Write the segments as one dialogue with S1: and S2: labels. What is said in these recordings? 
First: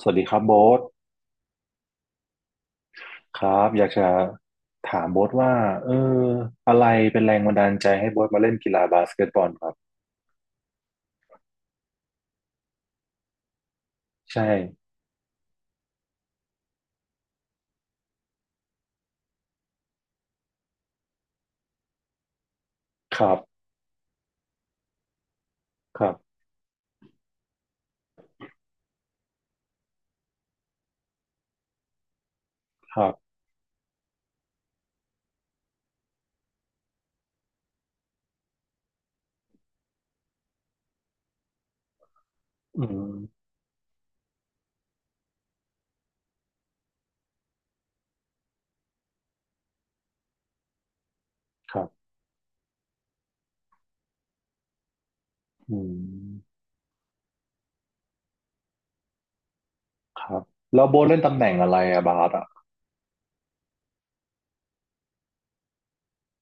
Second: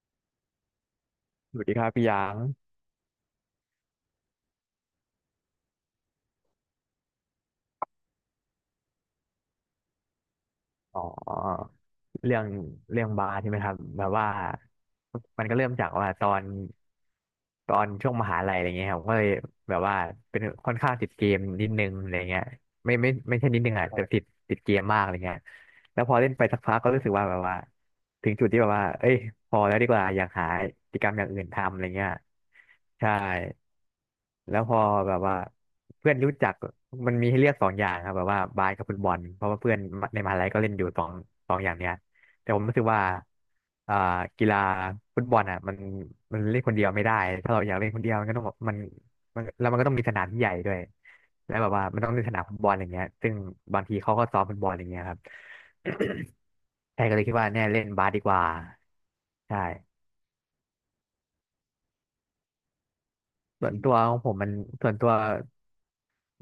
S1: สวัสดีครับโบ๊ท
S2: สวัสดีครับพี่หยาง
S1: ครับอยากจะถามโบ๊ทว่าเอออะไรเป็นแรงบันดาลใจให้โบ๊ทมาเล่นกีฬาบาสเกตบอลครับ
S2: อ๋อเรื่องเรื่องบาร์ใช่ไหมครับแบบว่า
S1: ใช่
S2: มันก็เริ่มจากว่าตอนช่วงมหาลัยอะไรเงี้ยครับก็เลยแบบว่าเป็นค่อนข้างติดเกมนิดนึงอะไรเงี้ย
S1: ครั
S2: ไม่ใช่
S1: บ
S2: นิดนึงอ่ะแต่ติดเกมมากอะไรเงี้ย แล้
S1: ค
S2: ว
S1: รั
S2: พ
S1: บ
S2: อเล่นไปสักพักก็รู้สึกว่าแบบว่าถึงจุดที่แบบว่าเอ้ยพอแล้วดีกว่าอยากหากิจกรรมอย่างอื่นทำอะไรเงี้ย
S1: ครั
S2: ใช่
S1: บ
S2: แล้วพอแบบว่าเพื่อนรู้จักมันมีให้เลือกสองอย่างครับแบบว่าบาสกับฟุตบอลเพราะว่าเพื่อนในมหาลัยก็เล่นอยู่สองอย่างเนี้ยแต่ผมรู้
S1: อื
S2: สึกว่า
S1: ม
S2: อ่ากีฬาฟุตบอลอ่ะมันเล่นคนเดียวไม่ได้ถ้าเราอยากเล่นคนเดียวมันก็ต้องมัน มันแล้วมันก็ต้องมีสนามที่ใหญ่ด้วยแล้วแบบ
S1: ครั
S2: ว่า
S1: บ
S2: มันต้องมีสนามฟุตบอลอย่างเงี้ยซึ่งบางทีเขาก็ซ้อมฟุตบอลอย่างเงี้ยครับ
S1: อืม
S2: ใช่ก็เลยคิดว่าเนี่ยเล่นบาสดีกว่าใช่
S1: ครับแล้วโบ๊ทเล่นตำแหน่งอะไรอะบาสอะ
S2: ส่วนตัวของผมมันส่วนตัว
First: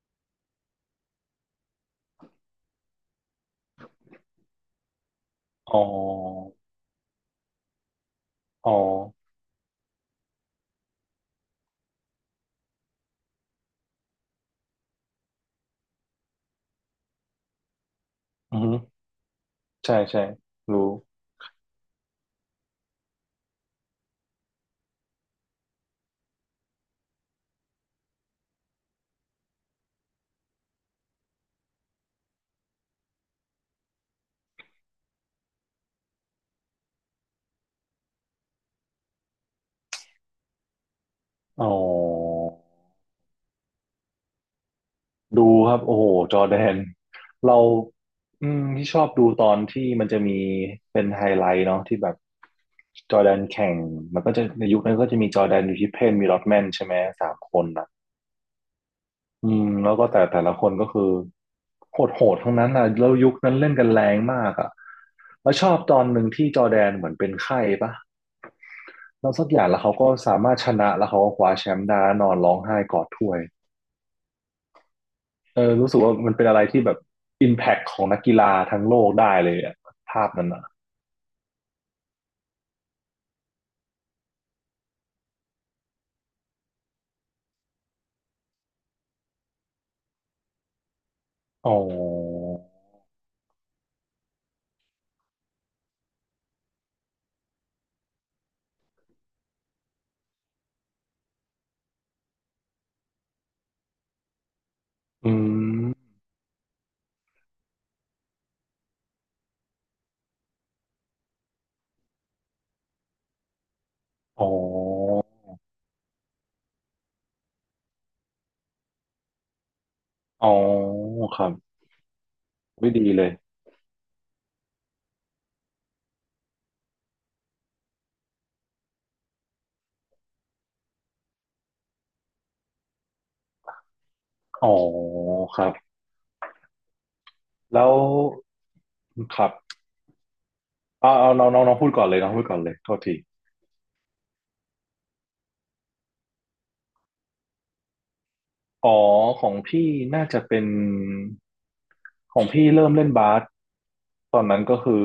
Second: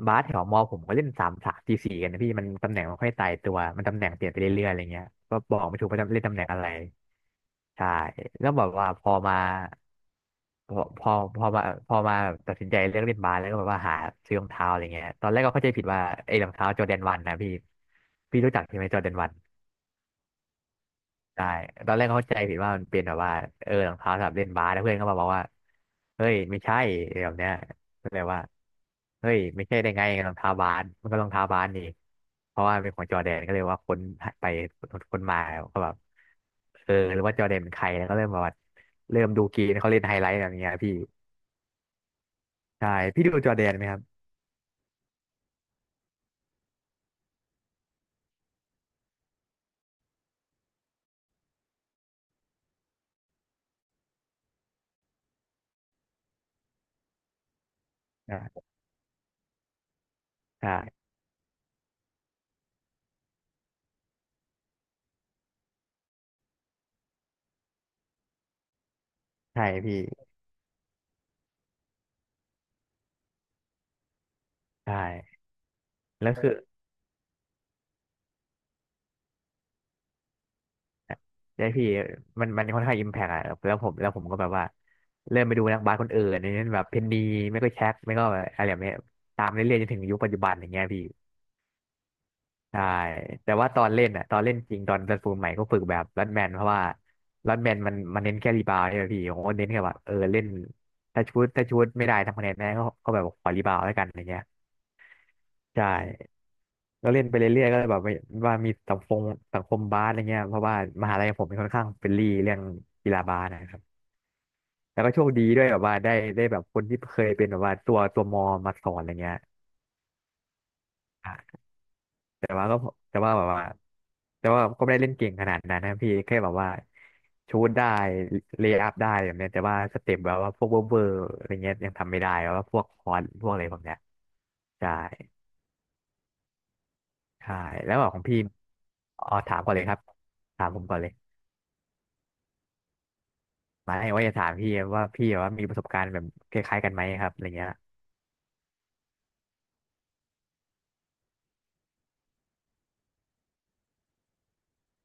S2: บาสแถวมอผมก็เล่นสามสามสี่สี่กันนะพี่มันตำแหน่งมันค่อยตายตัวมันตำแหน่งเปลี่ยนไปเรื่อยๆอะไรเงี้ยก็บอก
S1: อ๋
S2: ไม่ถูกว่าจะเล่นตำแหน่ง
S1: อ
S2: อะไรใช่แล้วแบ
S1: อ๋
S2: บ
S1: อ
S2: ว่าพอมาพอพอพอมาพอมาแบบตัดสินใจเลือกเล่นบาสแล้วก็แบบว่าหาซื้อรองเท้าอะไรเงี้ยตอนแรกก็เข้าใจผิดว่าไอ้รองเท้าจอร์แดนวันนะพี่พี่รู้
S1: อือ
S2: จัก
S1: ฮึ
S2: ใช่ไหมจอร์แดนวัน
S1: ใช่ใช่รู้
S2: ใช่ตอนแรกเข้าใจผิดว่ามันเป็นแบบว่าเออรองเท้าสำหรับเล่นบาสแล้วเพื่อนก็มาบอกว่าเฮ้ยไม่ใช่อะไรแบบเนี้ยก็เลยว่าเฮ้ยไม่ใช่ได้ไงรองเท้าบาสมันก็รองเท้าบาสนี่เพราะว่าเป็นของจอร์แดนก็เลยว่าค้นไปค้นมาก็แบบเออหรือว่าจอร์แดนเป็นใครแล้วก็เริ่มแบบว่าเริ่มดูเกมเขาเล่นไฮไลท์แบบเนี้ยพี่
S1: อ๋อ
S2: ใช่พี่ดูจอร์แดนไหมครับ
S1: ดูครับโอ้โหจอร์แดนเราอืมที่ชอบดูตอนที่มันจะมีเป็นไฮไลท์เนาะที่แบบจอร์แดนแข่งมันก็จะในยุคนั้นก็จะมีจอร์แดนอยู่ที่เพนมีลอตแมนใช่ไหมสามคนอ่ะ
S2: อ่า
S1: อืมแล้วก็แต่ละคน
S2: ใช่
S1: ก็คือโหดโหดทั้งนั้นอ่ะแล้วยุคนั้นเล่นกันแรงมากอ่ะแล้วชอบตอนหนึ่งที่จอร์แดนเหมือนเป็นไข้ปะแล้วสักอ
S2: ใช่
S1: ย่างแล้วเขา
S2: พี่
S1: ก็สามารถชนะแล้วเขาก็คว้าแชมป์ได้แล้วนอนร้องไห้กอดถ้วย
S2: ใช่
S1: เออรู้สึกว่า
S2: แล้
S1: มั
S2: ว
S1: นเป็น
S2: คือ
S1: อะไรที่แบบอิมแพคของนักกีฬาทั้งโลกได้เลยอะภาพนั้นอ่ะ
S2: ใช่พี่มันค่อนข้างอิมแพกอะแล้วผมก็แบบว่าเริ่มไปดูนักบาสคนอื่นอย่างเช่นแบบเพนนีไม่ก็แช็คไม่ก็อะไรแบบเนี้ยตามเรื่อยๆจนถึงยุคปัจจุบันอย่างเงี้ยพี่
S1: อ๋อ
S2: ใช่แต่ว่าตอนเล่นอะตอนเล่นจริงตอนเซนฟูลใหม่ก็ฝึกแบบรัดแมนเพราะว่ารัดแมนมันเน้นแค่รีบาวด์ใช่ไหมพี่ผมก็เน้นแค่ว่าเออเล่นถ้าชุดไม่ได้ทำคะแนนได้ก็แบบขอรีบาวด์แล้วกันอย่างเงี้ย
S1: อื
S2: ใช่
S1: ม
S2: ก็เล่นไปเรื่อยๆก็เลยแบบว่ามีสังคมบาสอะไรเงี้ยเพราะว่ามหาลัยผมเป็นค่อนข้างเฟรนลี่เรื่องกีฬาบาสนะครับ
S1: อ๋อ
S2: แล้วก็โชคดีด้วยแบบว่าได้แบบคนที่เคยเป็นแบบว่าตัวมอมาสอนอะไรเงี้ย
S1: อ๋อ
S2: อ่
S1: ครับ
S2: ะแต่ว่าก็
S1: ไม่ดี
S2: แต่
S1: เลย
S2: ว่าแบบว่าแต่ว่าก็ไม่ได้เล่นเก่งขนาดนั้นนะพี่แค่แบบว่าชูตได้เลย์อัพได้แบบเนี้ยแต่ว่าสเต็ปแบบว่าพวกเวอร์อะไรเงี้ยยังทำไม่ได้แบบว่าพวกคอนพวกอะไรพวกเนี้ย
S1: อ๋อ
S2: ใช่
S1: ครับ
S2: ใช่
S1: แล้
S2: แล้
S1: ว
S2: วแบบของพี่อ๋อ
S1: ครับ
S2: ถามก่อนเลยครับถามผมก่อนเล
S1: เอา
S2: ย
S1: เอาน้องน้องน้องพูดก่อนเลยน้องพูดก่อนเลยโทษที
S2: มาให้ว่าจะถามพี่ว่าพี่แบบว่ามีประสบการณ์แบบคล้ายๆกันไหมครับอะไรเงี้ย
S1: อ๋อของพี่น่าจะเป็น ของพี่เริ่มเล่นบาสตอนนั้นก็คือ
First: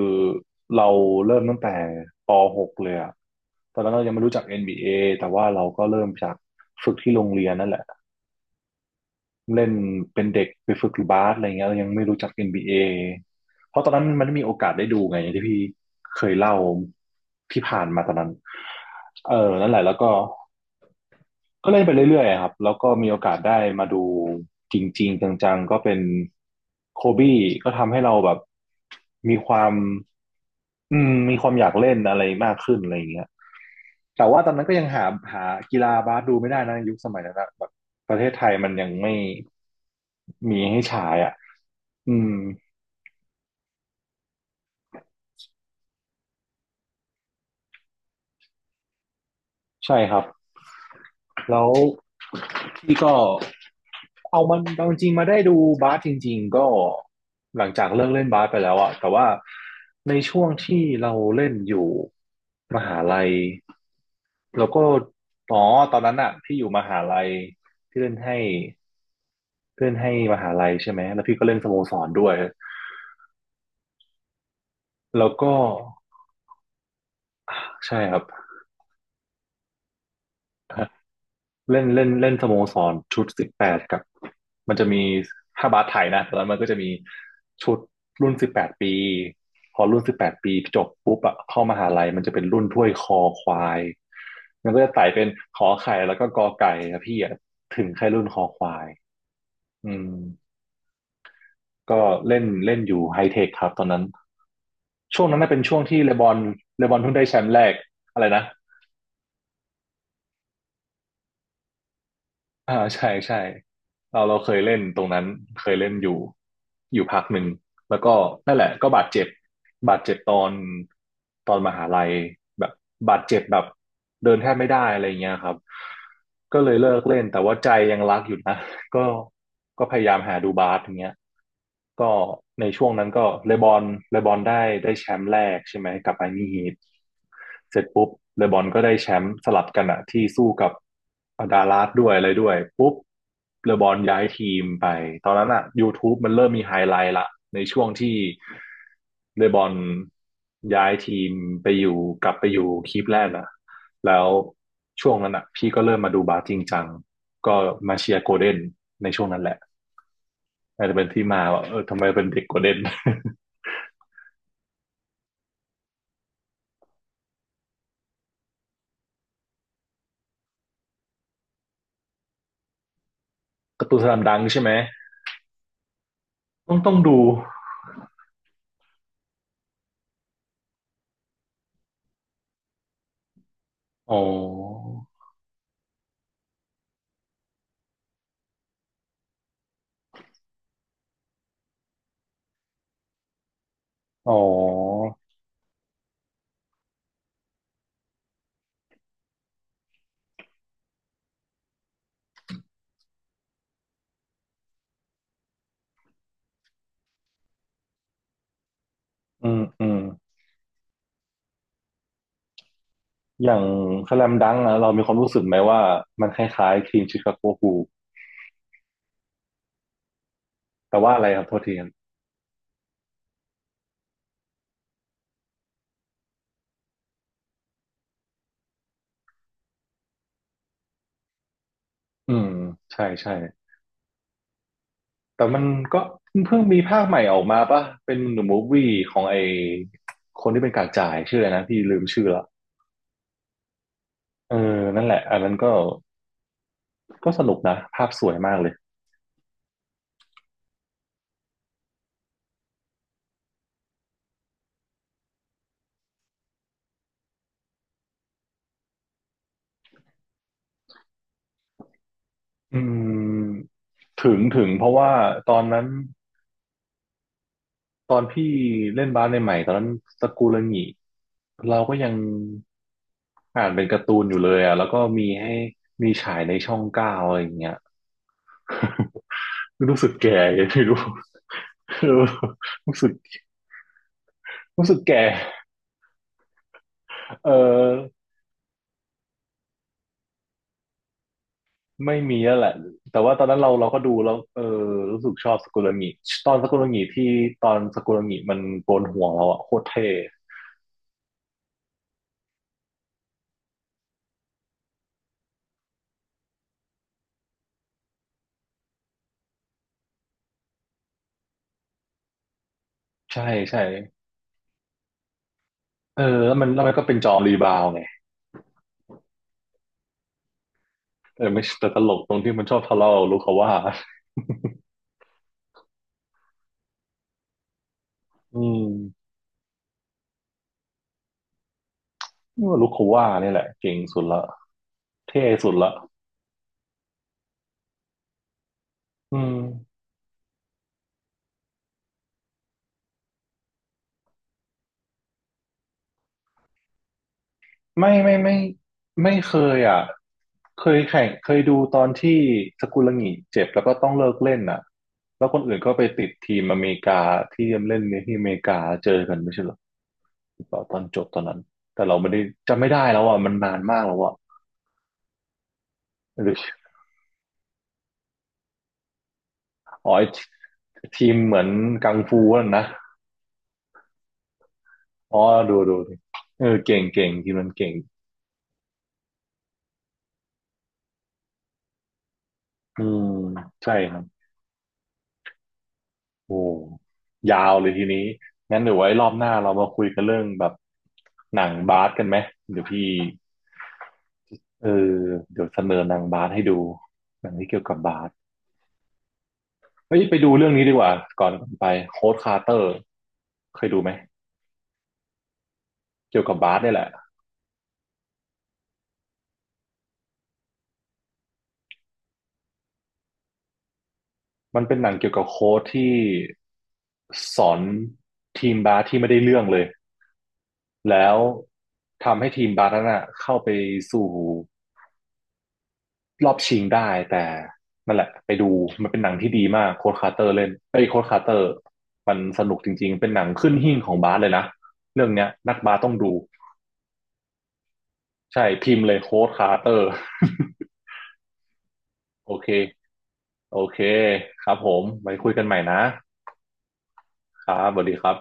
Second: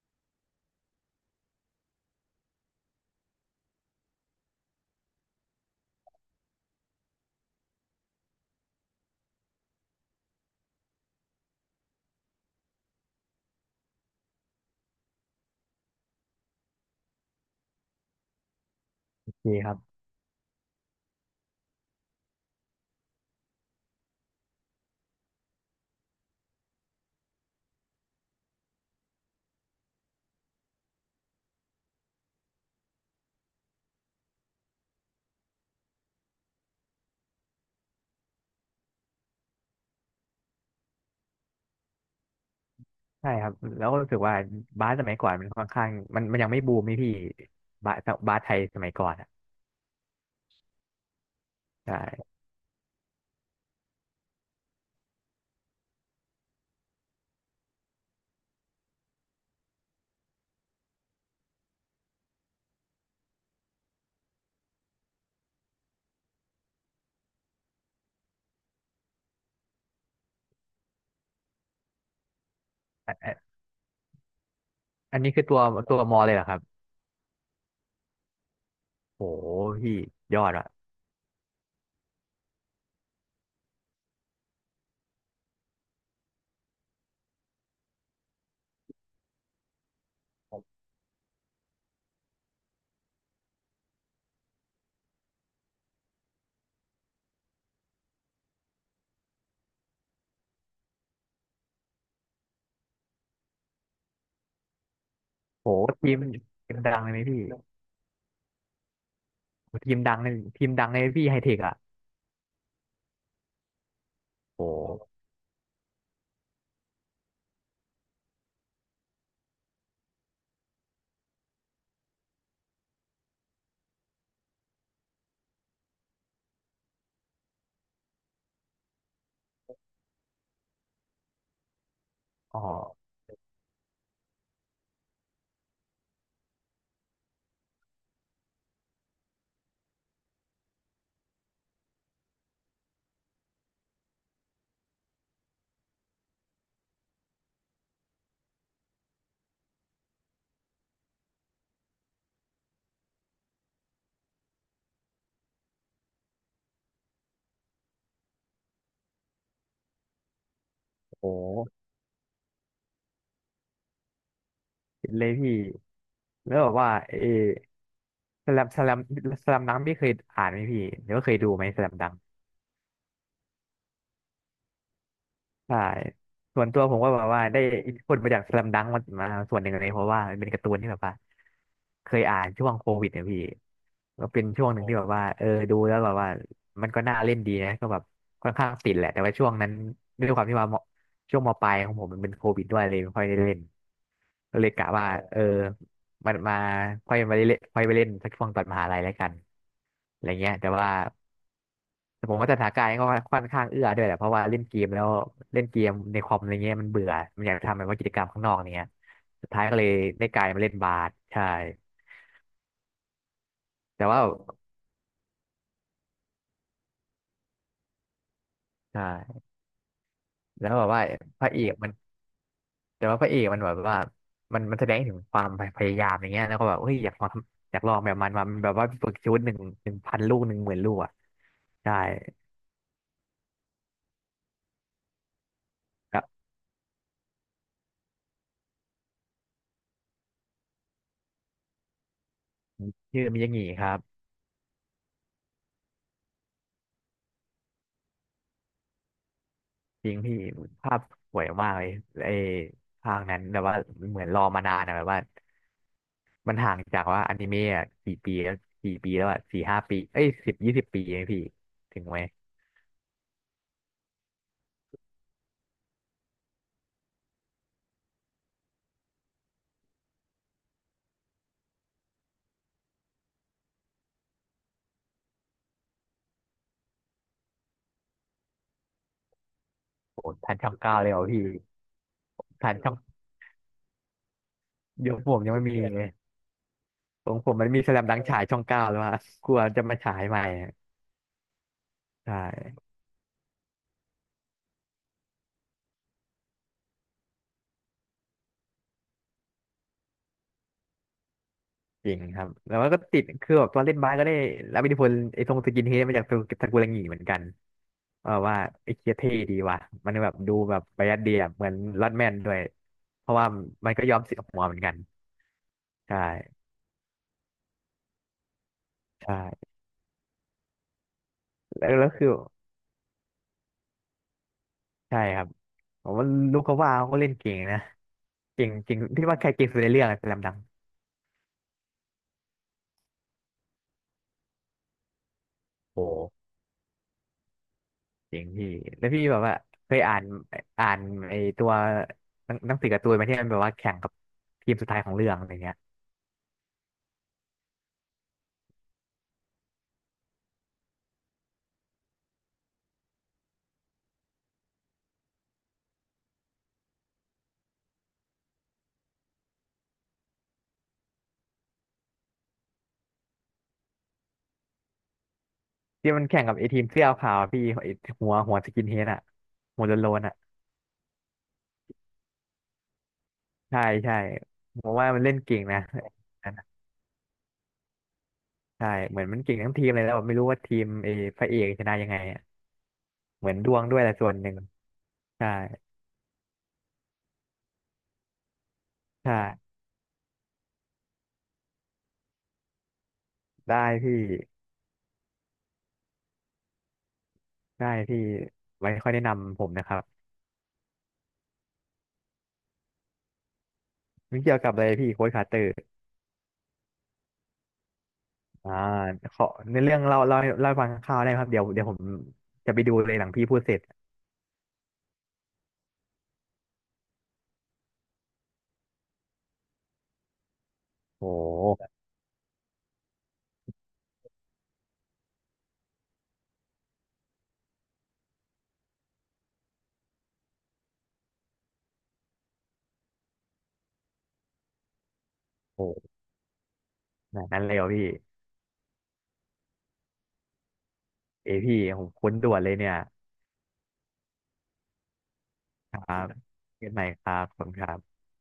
S1: เราเริ่มตั้งแต่ป .6 เลยอะตอนนั้นเรายังไม่รู้จัก NBA แต่ว่าเราก็เริ่มจากฝึกที่โรงเรียนนั่นแหละเล่นเป็นเด็กไปฝึกบาสอะไรเงี้ยเรายังไม่รู้จัก NBA เอเพราะตอนนั้นมันไม่มีโอกาสได้ดูไงอย่างที่พี่เคยเล่าที่ผ่านมาตอนนั้น
S2: โอ
S1: เออ
S2: เค
S1: นั่
S2: ค
S1: น
S2: รั
S1: แห
S2: บ
S1: ละแล้วก็ ก็เล่นไปเรื่อยๆครับแล้วก็มีโอกาสได้มาดูจริงๆจังๆก็เป็นโคบี้ก็ทำให้เราแบบมีความอืมมีความอยากเล่นอะไรมากขึ้นอะไรอย่างเงี้ยแต่ว่าตอนนั้นก็ยังหากีฬาบาสดูไม่ได้นะยุคสมัยนั้นนะแบบประเทศไทยมันยังไม่มีให้ฉายอ่ะอืม
S2: ใช่ครับแล้วก็รู้สึกว่าบาสสมัยก่อนมันค่อนข้างมันยังไม่บูมนี่พี่บาสบาสไทยสมัยก่อนอ่ะ
S1: ใช่ครับแล้ว
S2: ใช่
S1: พี่ก็เอามันเอาจริงๆมาได้ดูบาสจริงๆก็หลังจากเลิกเล่นบาสไปแล้วอะแต่ว่าในช่วงที่เราเล่นอยู่มหาลัยแล้วก็อ๋อตอนนั้นอะพี่อยู่มหาลัยพี่เล่นให้เล่นให้มหาลัยใช่ไหมแล้วพี่ก็เล่นสโมสรด้วย
S2: อันอันอัน
S1: แล้
S2: นี้
S1: ว
S2: คือ
S1: ก็
S2: ตัวมอเลยเหรอครับ
S1: ใช่ครับ
S2: โหพี่ยอดอ่ะ
S1: เล่นเล่นเล่นสโมสรชุดสิบแปดกับมันจะมีถ้าบาสไทยนะตอนนั้นมันก็จะมีชุดรุ่นสิบแปดปีพอรุ่นสิบแปดปีจบปุ๊บอะเข้ามหาลัยมันจะเป็นรุ่นถ้วยคอควายมันก็จะไต่เป็นขอไข่แล้วก็กอไก่นะพี่อะถึงแค่รุ่นคอควายอืมก็เล่นเล่นอยู่ไฮเทคครับตอนนั้นช่วงนั้นน่ะเป็น
S2: โห
S1: ช่วงที่
S2: ที
S1: เล
S2: ม
S1: บอน
S2: ทีม
S1: เล
S2: ดั
S1: บอ
S2: ง
S1: น
S2: เล
S1: เพิ่
S2: ย
S1: ง
S2: ไหม
S1: ได้แช
S2: พี่
S1: มป์แรกอะไรนะ
S2: โหทีมดังเลยทีมดังเลยพี่ไฮเทคอ่ะ
S1: อ่าใช่ใช่เราเค
S2: โ
S1: ยเล่นตรง
S2: ห
S1: นั้นเคยเล่นอยู่อยู่พักหนึ่งแล้วก็นั่นแหละก็บาดเจ็บบาดเจ็บตอนมหาลัยแบบบาดเจ็บแบบเดินแทบไม่ได้อะไรเงี้ยครับก็เลยเลิกเล่นแต่ว่าใจยังรักอยู่นะ ก็ก็พยายามหาดูบาสอย่างเงี้ยก็
S2: อ๋อ
S1: ในช่วงนั้นก็เลบอนเลบอนได้แชมป์แรกใช่ไหมกับไอมี่ฮีท เสร็จปุ๊บเลบอนก็ได้แชมป์สลับกันอะที่สู้กับดาลาสด้วยอะไรด้วยปุ๊บเลบอนย้ายทีมไปตอนนั้นอะ YouTube มันเริ่มมีไฮไลท์ละในช่วงที่เลบอนย้ายทีมไปอยู่กลับไปอยู่คลิปแรกอะแล้วช่วงนั้นอะพี่ก็เริ่มมาดูบาสจริงจังก็มาเชียร์โกลเด้นในช่วงนั้นแหละอาจจะเป็นที่มาว่า
S2: โห
S1: เออทำไมเป็นเด็กโกลเด้น
S2: เห็นเลยพี่แล้วแบบว่าเออสแลมสแลมสแลมดังพี่เคยอ่านไหมพี่หรือว่าเคยดูไหมสแลมดัง
S1: การ์ตูนสลัมดังใช่ไหม
S2: ใช่ส่วน
S1: ต้อ
S2: ตั
S1: ง
S2: ว
S1: ต้อ
S2: ผ
S1: ง
S2: มก็
S1: ดู
S2: แบบว่าได้อินพุตมาจากส a ลัมดังมาส่วนหนึ่งเลยเพราะว่ามันเป็นการ์ตูนที่แบบว่าเคยอ่านช่วงโควิดเนี่ยพี่
S1: อ๋อ
S2: ก็เป็นช่วงหนึ่งที่แบบว่าเออดูแล้วแบบว่ามันก็น่าเล่นดีนะก็แบบค่อนข้างติดแหละแต่ว่าช่วงนั้นด้วยความที่ว่ามช่วงมปลายของผมมันเป็นโควิดด้วยเลยไม่ค่อยได้เล่น
S1: อ๋อ
S2: ก็เลยกะว่าเออมันมาค่อยไปเล่นสักช่วงตอนมหาลัยแล้วกันอะไรเงี้ยแต่ว่า แต่ผมว่าสถานการณ์ก็ค่อนข้างเอื้อด้วยแหละเพราะว่าเล่นเกมแล้วเล่นเกมในคอมอะไรเงี้ยมันเบื่อมันอยากทำแบบว่ากิจกรรมข้างนอกเนี้ยสุ
S1: อื
S2: ด
S1: ม
S2: ท้ายก็
S1: อื
S2: เลย
S1: ม
S2: ได้กลายมาเล่นบาสใช่
S1: อย่าง
S2: แต่
S1: ส
S2: ว่า
S1: แลมดังก์อะเรามีความรู้สึกไหมว่ามันคล้ายๆทีมชิคาโกบูล
S2: ใช่แล้วแบบ
S1: แต่
S2: ว่า
S1: ว่าอะไรค
S2: พ
S1: รับ
S2: ระ
S1: โท
S2: เอ
S1: ษ
S2: ก
S1: ทีครั
S2: มั
S1: บ
S2: นแต่ว่าพระเอกมันแบบว่ามันแสดงถึงความพยายามอย่างเงี้ยแล้วก็แบบเฮ้ยอยากลองทำอยากลองแบบมันมาแบบว่าฝึกชุดหนึ่งหนึ่งพันลูกหนึ่งหมื่นลูกอ่ะใช่
S1: อืมใช่ใช่แต่มันก็
S2: ครับ
S1: เพิ่งมีภาคใหม่ออกมาป่ะเป็นหนูมูฟวี่ของไอคนที่เป็นกากจ่ายชื่ออะไรนะพี่ลืมชื่อละ
S2: ชื่อมิยางิครับ
S1: เออนั่นแหละอันนั้นก็ก็สนุกนะภาพสวยมากเลย
S2: จริงพี่ภาพสวยมากเลยไอ้ภาคนั้นแบบว่าเหมือนรอมานานอะแบบว่า มันห่างจากว่าอนิเมะอกี่ปีแล้วกี่ปีแล้วอ่ะสี่ห้าปีเอ้ยสิบยี่สิบปีเองพี่ถึงไหม
S1: อืมถึงถึงเพราะว่าตอนนั้น ตอนพี่เล่นบาสใหม่ๆตอนนั้นสกุลงิเราก็ยังอ่านเป็นการ์ตูนอยู่เลยอ่ะแล้วก็มีให้มีฉายในช่อง9อะไรอย่างเงี้ยรู้สึก
S2: โอ้
S1: แก่
S2: ทัน
S1: ยั
S2: ช่
S1: ง
S2: อง
S1: ไม่
S2: เก้า
S1: รู้
S2: เลยเหรอพี่ ทันช่อ
S1: รู้
S2: ง
S1: สึกรู้สึก
S2: เดี๋ยว
S1: แก่
S2: ผมยังไม่มีเลยของ
S1: เอ
S2: ผมมันมีสแลมดั
S1: อ
S2: งฉายช่องเก้าแล้วอ่ะกลัวจะมาฉายใหม่อะ
S1: ไม่
S2: ใช่
S1: มีแล้วแหละแต่ว่าตอนนั้นเราก็ดูแล้วเออรู้สึกชอบสกุลงิตอนสกุลงิที่ตอนสกุลงิมันโกนหัวเราอ่ะโคตรเท่
S2: จริงครับแล้วมันก็ติดคือแบบตอนเล่นบาสก็ได้รับอิทธิพลไอ้ทรงสกินเฮดมาจากตกุลังหเหมือนกันเออว่าไอ้เคียเท่ดีว่ะมันแบบดูแบบประหยัดดีอะเหมือนลอดแมนด้วยเพราะ
S1: ใช่
S2: ว่า
S1: ใช่
S2: มันก็ยอมเสียหัวเหมือนกันใช่
S1: เออแล้วมันก็เป็นจอมรีบาวไง
S2: ใช่
S1: แต่ไม่
S2: แล้
S1: แต่
S2: ว
S1: ต
S2: แล้
S1: ล
S2: ว
S1: ก
S2: คือ
S1: ตรงที่มันชอบทะเลาะกับลูกเขาว่า
S2: ใช่ครับผมว่าลูกเขาว่าเขาก็เล่นเก่งนะ
S1: อื
S2: เก่ง
S1: ม
S2: เก่งพี่ว่าใครเก่งสุดในเรื่องอะสแลมดัง
S1: นี่ว่าลูกเขาว่านี่แหละเก่งสุดละเท่สุดละ
S2: โอ้เก่งพี่แล้วพี่
S1: อื
S2: แบบว่า
S1: ม
S2: เคยอ่านอ่านไอ้ตัวหนังสือการ์ตูนไหมาที่มันแบบว่าแข่งกับทีมสุดท้ายของเรื่องอะไรเงี้ย
S1: ไม่ไม่เคยอ่ะเคยแข่งเคยดูตอนที่สกุลหงิเจ็บแล้วก็ต้องเลิกเล่นอ่ะแล้วคนอื่นก็ไปติดทีมอเมริกาที่เล่นในที่อเมริกาเจอกันไม่ใช่เหรอหรือเปล่าตอนจบตอนนั้นแต่เราไม่ได้จำไม่ได้แล้วอ่ะมันนานมากแล้วอ่ะ
S2: ที่มันแข่ง
S1: ห
S2: กั
S1: รื
S2: บ
S1: อ
S2: ไอ้ทีมเสื้อขาวพี่ไอหัวสกินเฮดอะหัว
S1: อ๋
S2: โล
S1: อ
S2: น
S1: ไอ้
S2: ๆอะ
S1: ทีมเหมือนกังฟูนั่นนะ
S2: ใช่ใช่ผมว่ามันเล่น
S1: อ๋อ
S2: เก่ง
S1: ดู
S2: นะ
S1: ดูดิเออเก่งเก่งทีมมันเก่ง
S2: ใช่เหมือนมันเก่งทั้งทีมเลยแล้วแบบไม่รู้ว่าทีมไอพระเอกชนะยังไงอะ
S1: อืม
S2: เหมือนดวง
S1: ใช่
S2: ด้วยแห
S1: ค
S2: ละ
S1: รับ
S2: ส่วนหนึ่งใช่
S1: โอ้ยาวเลยทีนี้งั้นเดี๋ยวไว้รอบหน้าเรา
S2: ใช่
S1: มาคุยกันเรื่องแบบหนังบาสกันไหมเดี๋ยวพี่
S2: ได้พี่
S1: เออเดี๋ยวเสนอหนังบาสให้ดูหนังที่เกี่ยว
S2: ได้
S1: กับ
S2: พี่
S1: บาส
S2: ไว้ค่อยแนะนำผมนะครับ
S1: เฮ้ยไปดูเรื่องนี้ดีกว่าก่อนไปโค้ดคาร์เตอร์เคยดูไหม
S2: มม่เกี่ยวกับอะไรพี่โค้ชคาร์เตอร์
S1: เกี่ยวกับบาสเนี่ยแหละ
S2: อ่าขอในเรื่องเล่าให้ฟังคร่าวๆได้ไหมครับเดี๋ยวผมจะไปดูเลยหลังพี่พูดเสร็จ
S1: มันเป็นหนังเกี่ยวกับโค้ชที่สอนทีมบาสที่ไม่ได้เรื่องเลย
S2: โอ
S1: แล้ว
S2: ้
S1: ทำให้ทีมบาร์นั้นอะเข้าไปสู่รอบชิงได้แต่นั่นแหละไปดูมันเป็นหนังที่ดีมากโค้ดคาร์เตอร์เล่นไอ้ยโค้ดคาร์เตอร์มันสนุกจริงๆเป็นหนังขึ้นหิ้งของบาสเลยนะเรื่องเนี้ยนักบาส
S2: โห
S1: ต้องดู
S2: ขนาดนั้นเลยเหรอพี่
S1: ใช่พิมพ์เลยโค้ดคาร์เตอร์
S2: เอยพี่ผมคุ้น ด่
S1: โอ
S2: วน
S1: เค
S2: เลยเนี่ย
S1: โอเคครับผมไว้คุยกันใหม่
S2: ค
S1: นะ
S2: รับเกิดใหม่ครับผ
S1: ค
S2: ม
S1: รั
S2: ค
S1: บ
S2: รั
S1: สวัสดี
S2: บ
S1: ครับ